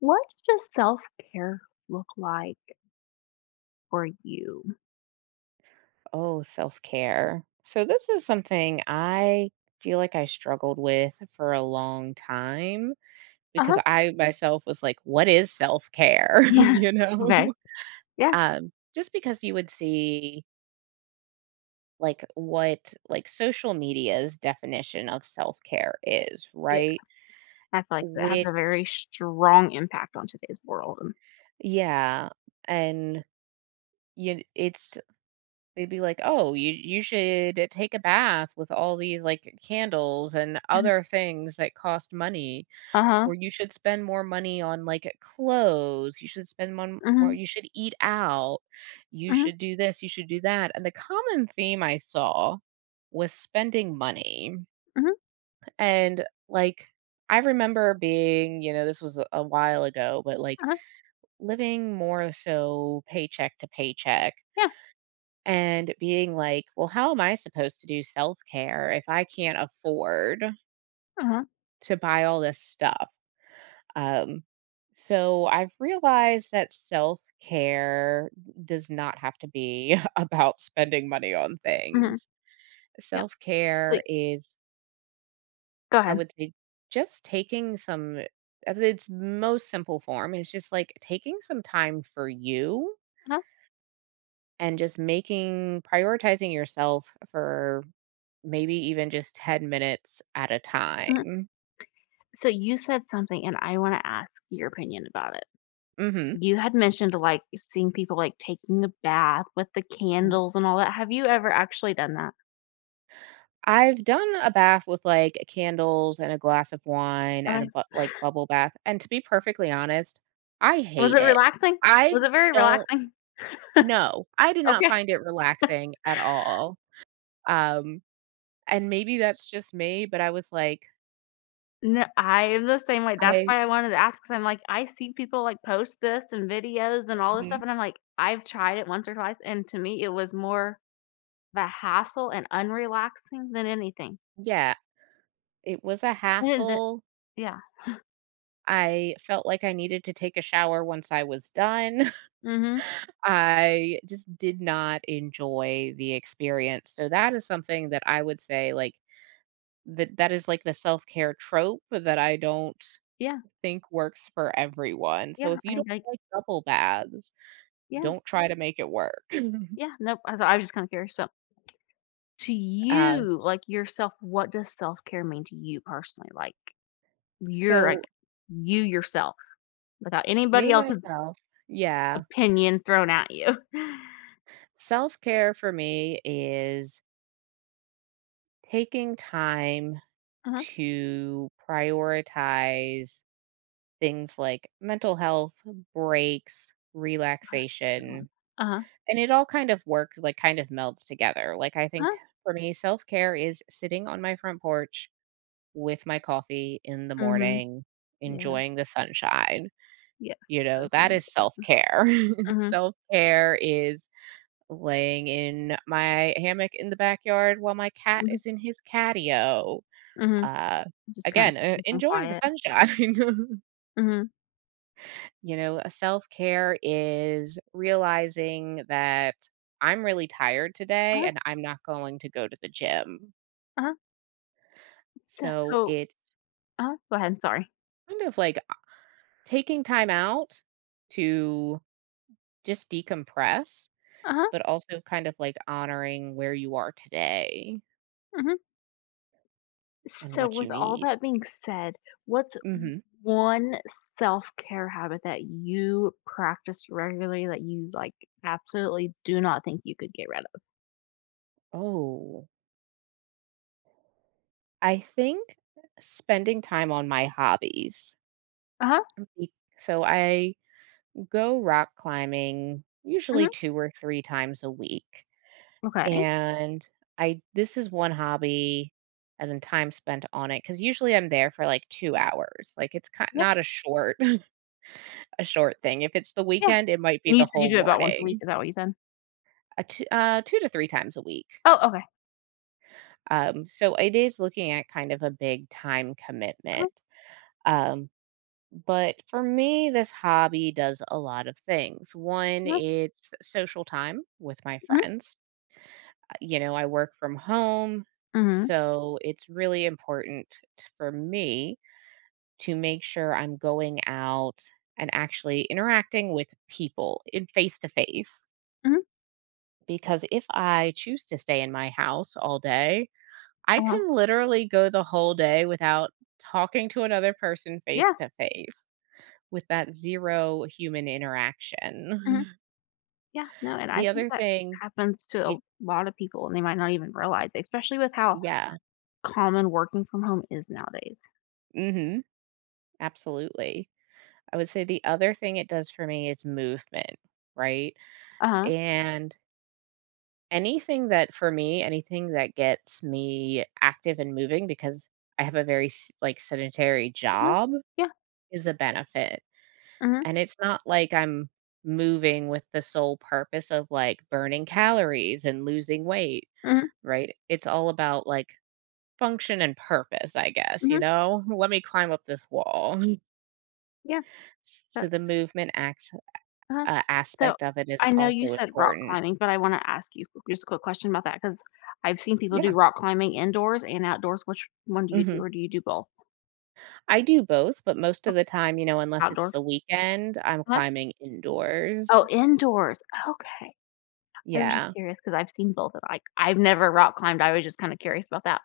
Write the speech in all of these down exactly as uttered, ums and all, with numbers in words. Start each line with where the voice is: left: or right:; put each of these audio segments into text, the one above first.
left: What does self care look like for you?
right: Oh, self care. So, this is something I feel like I struggled with for a long time
left: Uh
right: because
left: huh.
right: I myself was like, what is self care?
left: Yeah.
right: you
left: Okay.
right: know?
left: Yeah.
right: Um, just because you would see like what like social media's definition of self care is,
left: Yes.
right: right?
left: I feel like that has
right: With,
left: a very strong impact on today's world. And
right: yeah. And you, it's, they'd be like, oh, you, you should take a bath with all these like candles and other things that cost money,
left: uh huh.
right: or you should spend more money on like clothes. You should spend mon- more.
left: Mhm.
right: You should eat out, you
left: Mhm.
right: should do this, you should do that. And the common theme I saw was spending money.
left: Mhm.
right: And like, I remember being, you know this was a a while ago, but like
left: Uh huh.
right: living more so paycheck to paycheck
left: Yeah.
right: and being like, well, how am I supposed to do self-care if I can't afford
left: Uh huh.
right: to buy all this stuff? Um, so I've realized that self care does not have to be about spending money on
left: Mhm.
right: things.
left: Yeah.
right: Self
left: So,
right: care is,
left: go
right: I
left: ahead.
right: would say, just taking some, at its most simple form, is just like taking some time for you
left: Uh-huh.
right: and just making, prioritizing yourself for maybe even just ten minutes at a
left: Mhm.
right: time.
left: So you said something, and I want to ask your opinion about it.
right: Mm hmm.
left: You had mentioned like seeing people like taking a bath with the candles and all that. Have you ever actually done that?
right: I've done a bath with, like, candles and a glass of wine and
left: Okay.
right: a bu like, bubble bath, and to be perfectly honest, I
left: Was
right: hate
left: it
right: it.
left: relaxing?
right: I
left: Was it very
right: don't
left: relaxing?
right: know. I did not
left: Okay.
right: find it relaxing at all. Um, and maybe that's just me, but I was like,
left: No, I am the same way. That's
right: I
left: why I wanted to ask because 'cause I'm like, I see people, like, post this and videos and all this stuff,
right: Mhm.
left: and I'm like, I've tried it once or twice, and to me, it was more of a hassle and unrelaxing than anything.
right: Yeah, it was a
left: And the
right: hassle.
left: yeah.
right: I felt like I needed to take a shower once I was done.
left: Mhm.
right: I just did not enjoy the experience, so that is something that I would say, like, That that is like the self-care trope that I don't
left: Yeah,
right: think works for everyone.
left: yeah.
right: So if
left: I
right: you
left: think,
right: don't
left: like
right: like double baths,
left: yeah,
right: don't try to make it work.
left: yeah. Nope. I thought I was just kinda curious. So, to
right: Um,
left: you, like, yourself, what does self-care mean to you personally? Like, you're like,
right: so
left: you yourself without anybody
right: Me,
left: else's
right: myself, yeah.
left: opinion thrown at you.
right: Self-care for me is taking time to prioritize things like mental health, breaks,
left: That's good.
right: relaxation.
left: Uh-huh,
right: And it all kind of worked, like, kind of melds together. Like, I think
left: huh?
right: for me, self-care is sitting on my front porch with my coffee in the
left: Mhm.
right: morning,
left: Yeah,
right: enjoying the sunshine,
left: yes,
right: you know, that is self-care.
left: mhm,
right: Self-care is laying in my hammock in the backyard while my cat
left: mhm,
right: is in his catio.
left: mhm.
right: Uh,
left: Just kinda
right: Again, uh,
left: seeking some peace and
right: enjoying the
left: quiet.
right: sunshine.
left: Mhm.
right: You know, a self care is realizing that I'm really tired today
left: Uh-huh,
right: and I'm not going to go to the gym.
left: uh-huh.
right: So
left: So
right: it's
left: uh go ahead, sorry.
right: kind of like uh, taking time out to just decompress,
left: Uh-huh,
right: but also kind of like honoring where you are today
left: mhm.
right: and
left: So
right: what you
left: with all
right: need.
left: that being said, what's
right: hmm
left: one self-care habit that you practice regularly that you, like, absolutely do not think you could get rid of?
right: Oh, I think spending time on my hobbies.
left: Uh-huh,
right: Be- So I go rock climbing
left: mhm,
right: usually two or three times a week.
left: okay.
right: And I this is one hobby and then time spent on it. Because usually I'm there for, like, two hours, like, it's ki
left: Yeah,
right: not a short a short thing. If it's the
left: yeah.
right: weekend, it might be
left: And you
right: the
left: said you
right: whole
left: do it about once a week,
right: morning,
left: is that what you said?
right: uh, t uh, two to three times a week.
left: Oh, okay.
right: Um, so it is looking at kind of a big time
left: Uh-huh,
right: commitment, um, but for me, this hobby does a lot of things. One,
left: uh-huh,
right: it's social time with my
left: mhm,
right: friends. You know, I work from home,
left: mhm.
right: so it's really important t- for me to make sure I'm going out and actually interacting with people in face to face.
left: Mhm.
right: Because if I choose to stay in my house all day, I
left: Uh-huh.
right: can literally go the whole day without talking to another person
left: Yeah,
right: face to face with that zero human
left: mhm,
right: interaction.
left: yeah, no, and I
right: The
left: think
right: other
left: that
right: thing,
left: happens to a
right: it,
left: lot of people, and they might not even realize it, especially with how
right: yeah,
left: common working from home is nowadays.
right: hmm absolutely. I would say the other thing it does for me is movement, right?
left: Uh-huh,
right: And anything that for me, anything that gets me active and moving because I have a very s- like sedentary
left: uh-huh,
right: job
left: yeah,
right: is a benefit.
left: mhm,
right: And it's not like I'm moving with the sole purpose of like burning calories and losing weight,
left: mhm,
right: right? It's all about like function and purpose, I guess, you
left: mhm,
right: know? Let me climb up this wall.
left: yeah,
right: So the
left: that's
right: movement acts
left: uh-huh.
right: uh,
left: So,
right: aspect of it is
left: I know you
right: also
left: said rock
right: important.
left: climbing, but I wanna ask you q just a quick question about that because 'cause I've seen people do
right: Yeah,
left: rock climbing indoors and outdoors. Which one do you do,
right: mhm.
left: or do you do both?
right: I do both, but most
left: Oh,
right: of the time, you know, unless it's the
left: outdoors.
right: weekend, I'm
left: Huh.
right: climbing indoors.
left: Oh, indoors. Okay. I was just
right: Yeah.
left: curious because 'cause I've seen both of like, I've never rock climbed, I was just kinda curious about that.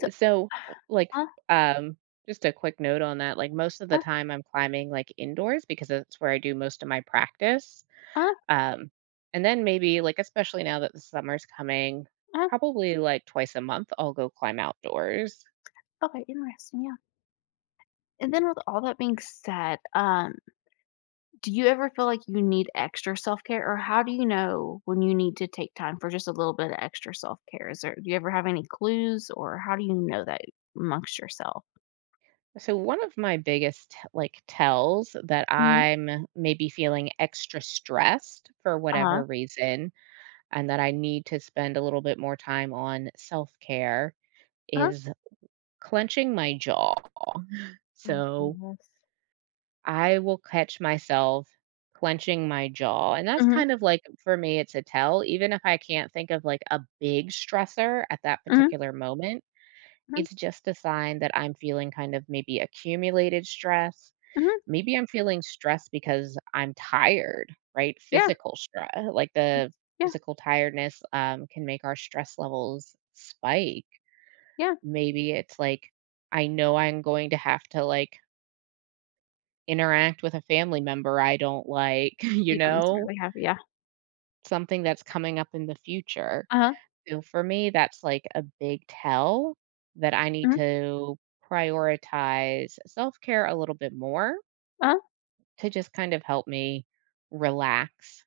left: So
right: So, like, um, just a quick note on that, like, most of the
left: Uh,
right: time I'm climbing, like, indoors because that's where I do most of my practice.
left: uh, uh,
right: Um, and then maybe, like, especially now that the summer's coming,
left: uh,
right: probably, like, twice a month, I'll go climb outdoors.
left: okay, interesting, yeah. And then with all that being said, um, do you ever feel like you need extra self-care, or how do you know when you need to take time for just a little bit of extra self-care? Is there do you ever have any clues, or how do you know that amongst yourself?
right: So one of my biggest like tells that
left: Mhm.
right: I'm maybe feeling extra stressed for
left: Uh-huh,
right: whatever reason and that I need to spend a little bit more time on self-care
left: uh-huh.
right: is clenching my jaw.
left: Oh,
right: So
left: yes.
right: I will catch myself clenching my jaw. And that's
left: Mhm,
right: kind of like for me it's a tell even if I can't think of like a big stressor at that
left: mhm,
right: particular moment.
left: mhm,
right: It's just a sign that I'm feeling kind of maybe accumulated stress.
left: mhm,
right: Maybe I'm feeling stressed because I'm tired, right?
left: yeah,
right: Physical stress, like the
left: yeah,
right: physical tiredness um, can make our stress levels spike.
left: yeah.
right: Maybe it's like, I know I'm going to have to like interact with a family member I don't like, you
left: You don't
right: know,
left: necessarily have yeah,
right: something that's coming up in the future.
left: uh-huh.
right: So for me, that's like a big tell that I need to prioritize self care a little bit more
left: Uh,
right: to just kind of help me relax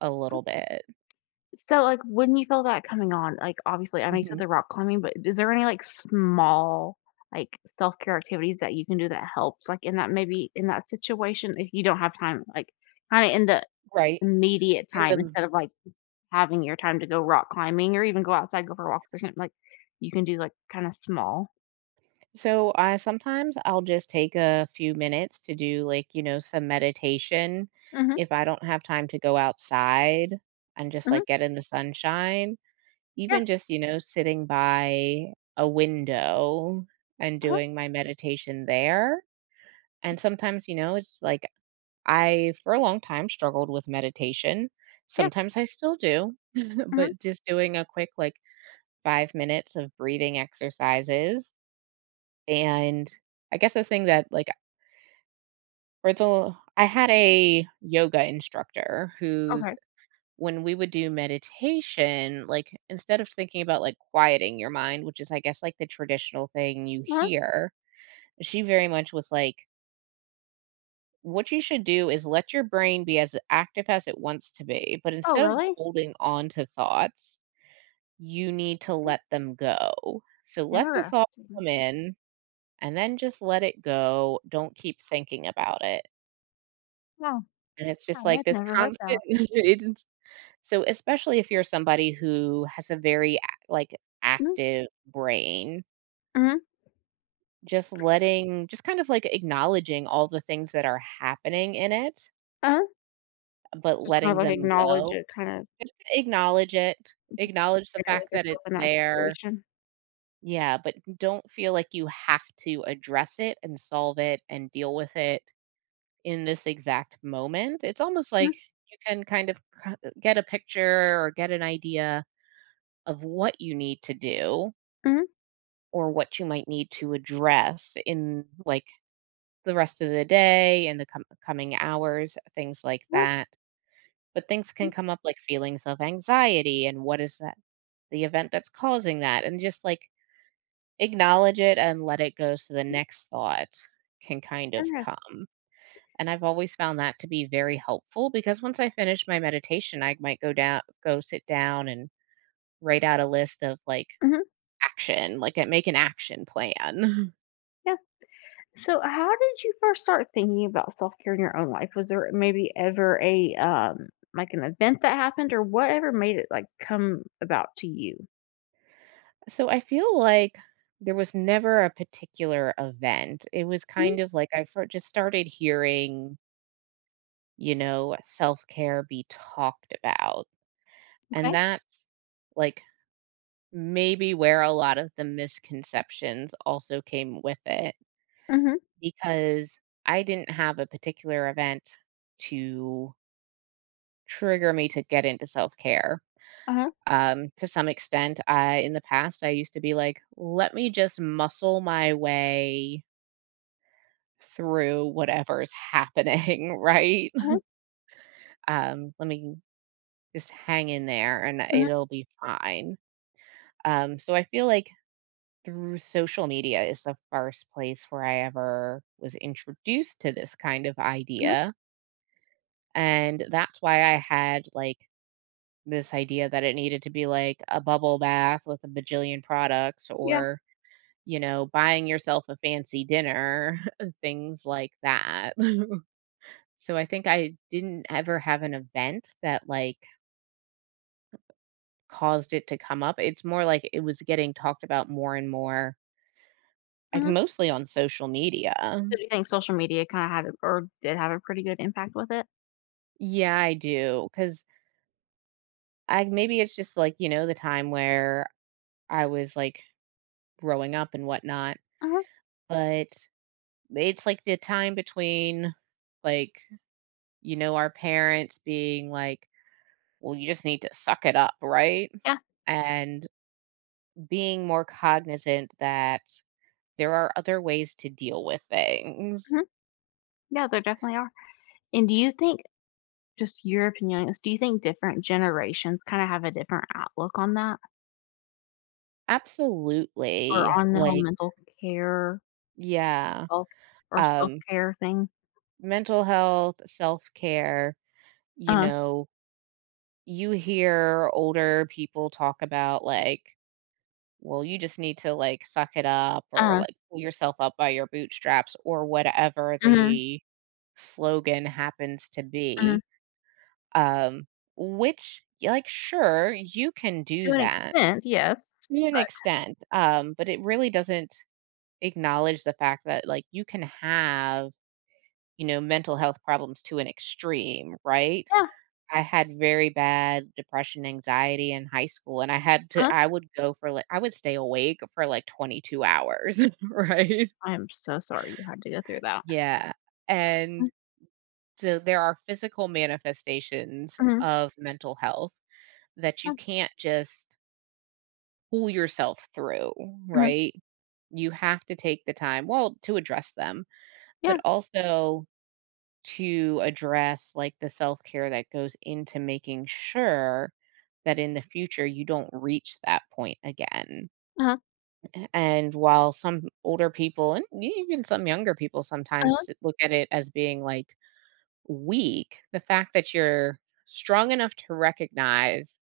right: a
left: uh,
right: little bit.
left: so, like, when you feel that coming on, like, obviously, I know you said
right: Mhm.
left: the rock climbing, but is there any, like, small, like, self-care activities that you can do that helps, like, in that maybe in that situation, if you don't have time, like, kinda in the
right: Right.
left: immediate
right: In
left: time
right: the
left: instead of, like, having your time to go rock climbing or even go outside, go for walks or something, like, you can do, like, kinda small.
right: so I sometimes I'll just take a few minutes to do like, you know, some meditation
left: Mhm,
right: if I don't have time to go outside and just
left: mhm,
right: like get in the sunshine,
left: yeah,
right: even just, you know, sitting by a window and
left: uh-huh,
right: doing my meditation there. And sometimes, you know, it's like I for a long time struggled with meditation.
left: yeah,
right: Sometimes I still do,
left: mhm,
right: but just doing a quick like five minutes of breathing exercises, and I guess the thing that, like, for the I had a yoga instructor who's
left: okay,
right: when we would do meditation, like, instead of thinking about, like, quieting your mind, which is, I guess, like, the traditional thing you
left: uh-huh.
right: hear, she very much was like, "What you should do is let your brain be as active as it wants to be, but
left: Oh,
right: instead of
left: really?
right: holding on to thoughts, you need to let them go. So let the thoughts
left: Interesting.
right: come in and then just let it go, don't keep thinking about it.
left: Wow,
right: And it's just
left: I
right: like
left: had
right: this
left: never heard
right: constant"
left: that.
right: it's so especially if you're somebody who has a very ac like,
left: Mhm,
right: active brain,
left: mhm,
right: just letting just kind of, like, acknowledging all the things that are happening in it,
left: uh-huh.
right: but
left: Just kind of,
right: letting
left: like,
right: them
left: acknowledge
right: go.
left: it, kind of
right: Just acknowledge it, acknowledge the
left: bear with
right: fact that
left: yourself
right: it's
left: in that
right: there.
left: situation.
right: Yeah, but don't feel like you have to address it and solve it and deal with it in this exact moment. It's almost
left: Mhm,
right: like you can kind of c get a picture or get an idea of what you need to do
left: mhm,
right: or what you might need to address in, like, the rest of the day and the com coming hours, things like
left: mhm,
right: that. But things can come up like feelings of anxiety and what is that, the event that's causing that, and just, like, acknowledge it and let it go so the next thought can kind of come. And I've always found that to be very helpful because once I finish my meditation, I might go down, go sit down and write out a list of like
left: mhm,
right: action, like I make an action plan.
left: yeah. So, how did you first start thinking about self-care in your own life? Was there maybe ever a, um, like, an event that happened or whatever made it, like, come about to you?
right: So I feel like there was never a particular event. It was
left: Mhm,
right: kind of like I fir- just started hearing, you know, self care be talked about.
left: okay.
right: And that's like maybe where a lot of the misconceptions also came with it
left: Mhm,
right: because I didn't have a particular event to trigger me to get into self care.
left: uh-huh,
right: Um, to some extent, I in the past I used to be like, let me just muscle my way through whatever's happening, right?
left: uh-huh,
right: Um, let me just hang in there and
left: mhm,
right: it'll be fine. Um, so I feel like through social media is the first place where I ever was introduced to this kind of
left: mhm,
right: idea. And that's why I had, like, this idea that it needed to be, like, a bubble bath with a bajillion products,
left: yeah,
right: or, you know, buying yourself a fancy dinner, things like that. So I think I didn't ever have an event that, like, caused it to come up. It's more like it was getting talked about more and more, like,
left: mhm.
right: mostly on social media.
left: So, do you think social media kinda had a- or did have a pretty good impact with it?
right: Yeah, I do, cause I maybe it's just, like, you know, the time where I was, like, growing up and whatnot,
left: Uh-huh,
right: but it's like the time between, like, you know, our parents being like, "Well, you just need to suck it up," right?
left: yeah,
right: And being more cognizant that there are other ways to deal with things.
left: mhm, yeah, there definitely are. And do you think just your opinion on this, do you think different generations kinda have a different outlook on that or
right: Absolutely.
left: on the whole
right: Like,
left: mental care,
right: yeah,
left: health, or
right: um,
left: self-care thing?
right: mental health, self-care, you
left: Uh-huh,
right: know, you hear older people talk about, like, well, you just need to like suck it up or
left: uh-huh,
right: like pull yourself up by your bootstraps or whatever
left: mhm,
right: the slogan happens to
left: mhm.
right: be. Um, which, yeah, like, sure, you can
left: To
right: do
left: an
right: that
left: extent, yes,
right: to an
left: but
right: extent, um, but it really doesn't acknowledge the fact that like you can have, you know, mental health problems to an extreme, right?
left: yeah,
right: I had very bad depression, anxiety in high school, and I had to
left: uh
right: I would go for, like I would stay awake for, like, twenty-two hours, right?
left: I am so sorry you had to go through that.
right: Yeah,
left: Mm,
right: and so there are physical manifestations
left: mhm,
right: of mental health that you
left: uh,
right: can't just pull yourself through,
left: mhm,
right: right? You have to take the time well, to address them, but
left: yeah,
right: also to address like the self-care that goes into making sure that in the future you don't reach that point again.
left: uh-huh,
right: And while some older people and e, even some younger people
left: uh-huh,
right: sometimes s- look at it as being like weak, the fact that you're strong enough to recognize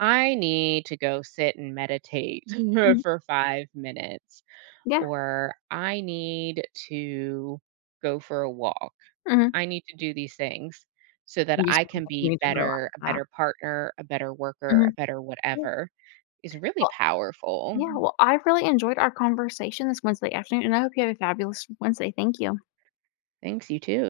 right: I need to go sit and meditate
left: mhm,
right: for five minutes
left: yeah,
right: or I need to go for a walk,
left: mhm.
right: I need to do these things so that
left: You just
right: I
left: kinda
right: can
left: have- You
right: be
left: need to
right: better,
left: realize
right: a
left: that.
right: better partner, a better worker, a
left: Mhm,
right: better
left: yeah,
right: whatever, is really
left: well
right: powerful.
left: yeah, well, I really enjoyed our conversation this Wednesday afternoon, and I hope you have a fabulous Wednesday. Thank you.
right: Thanks, you too.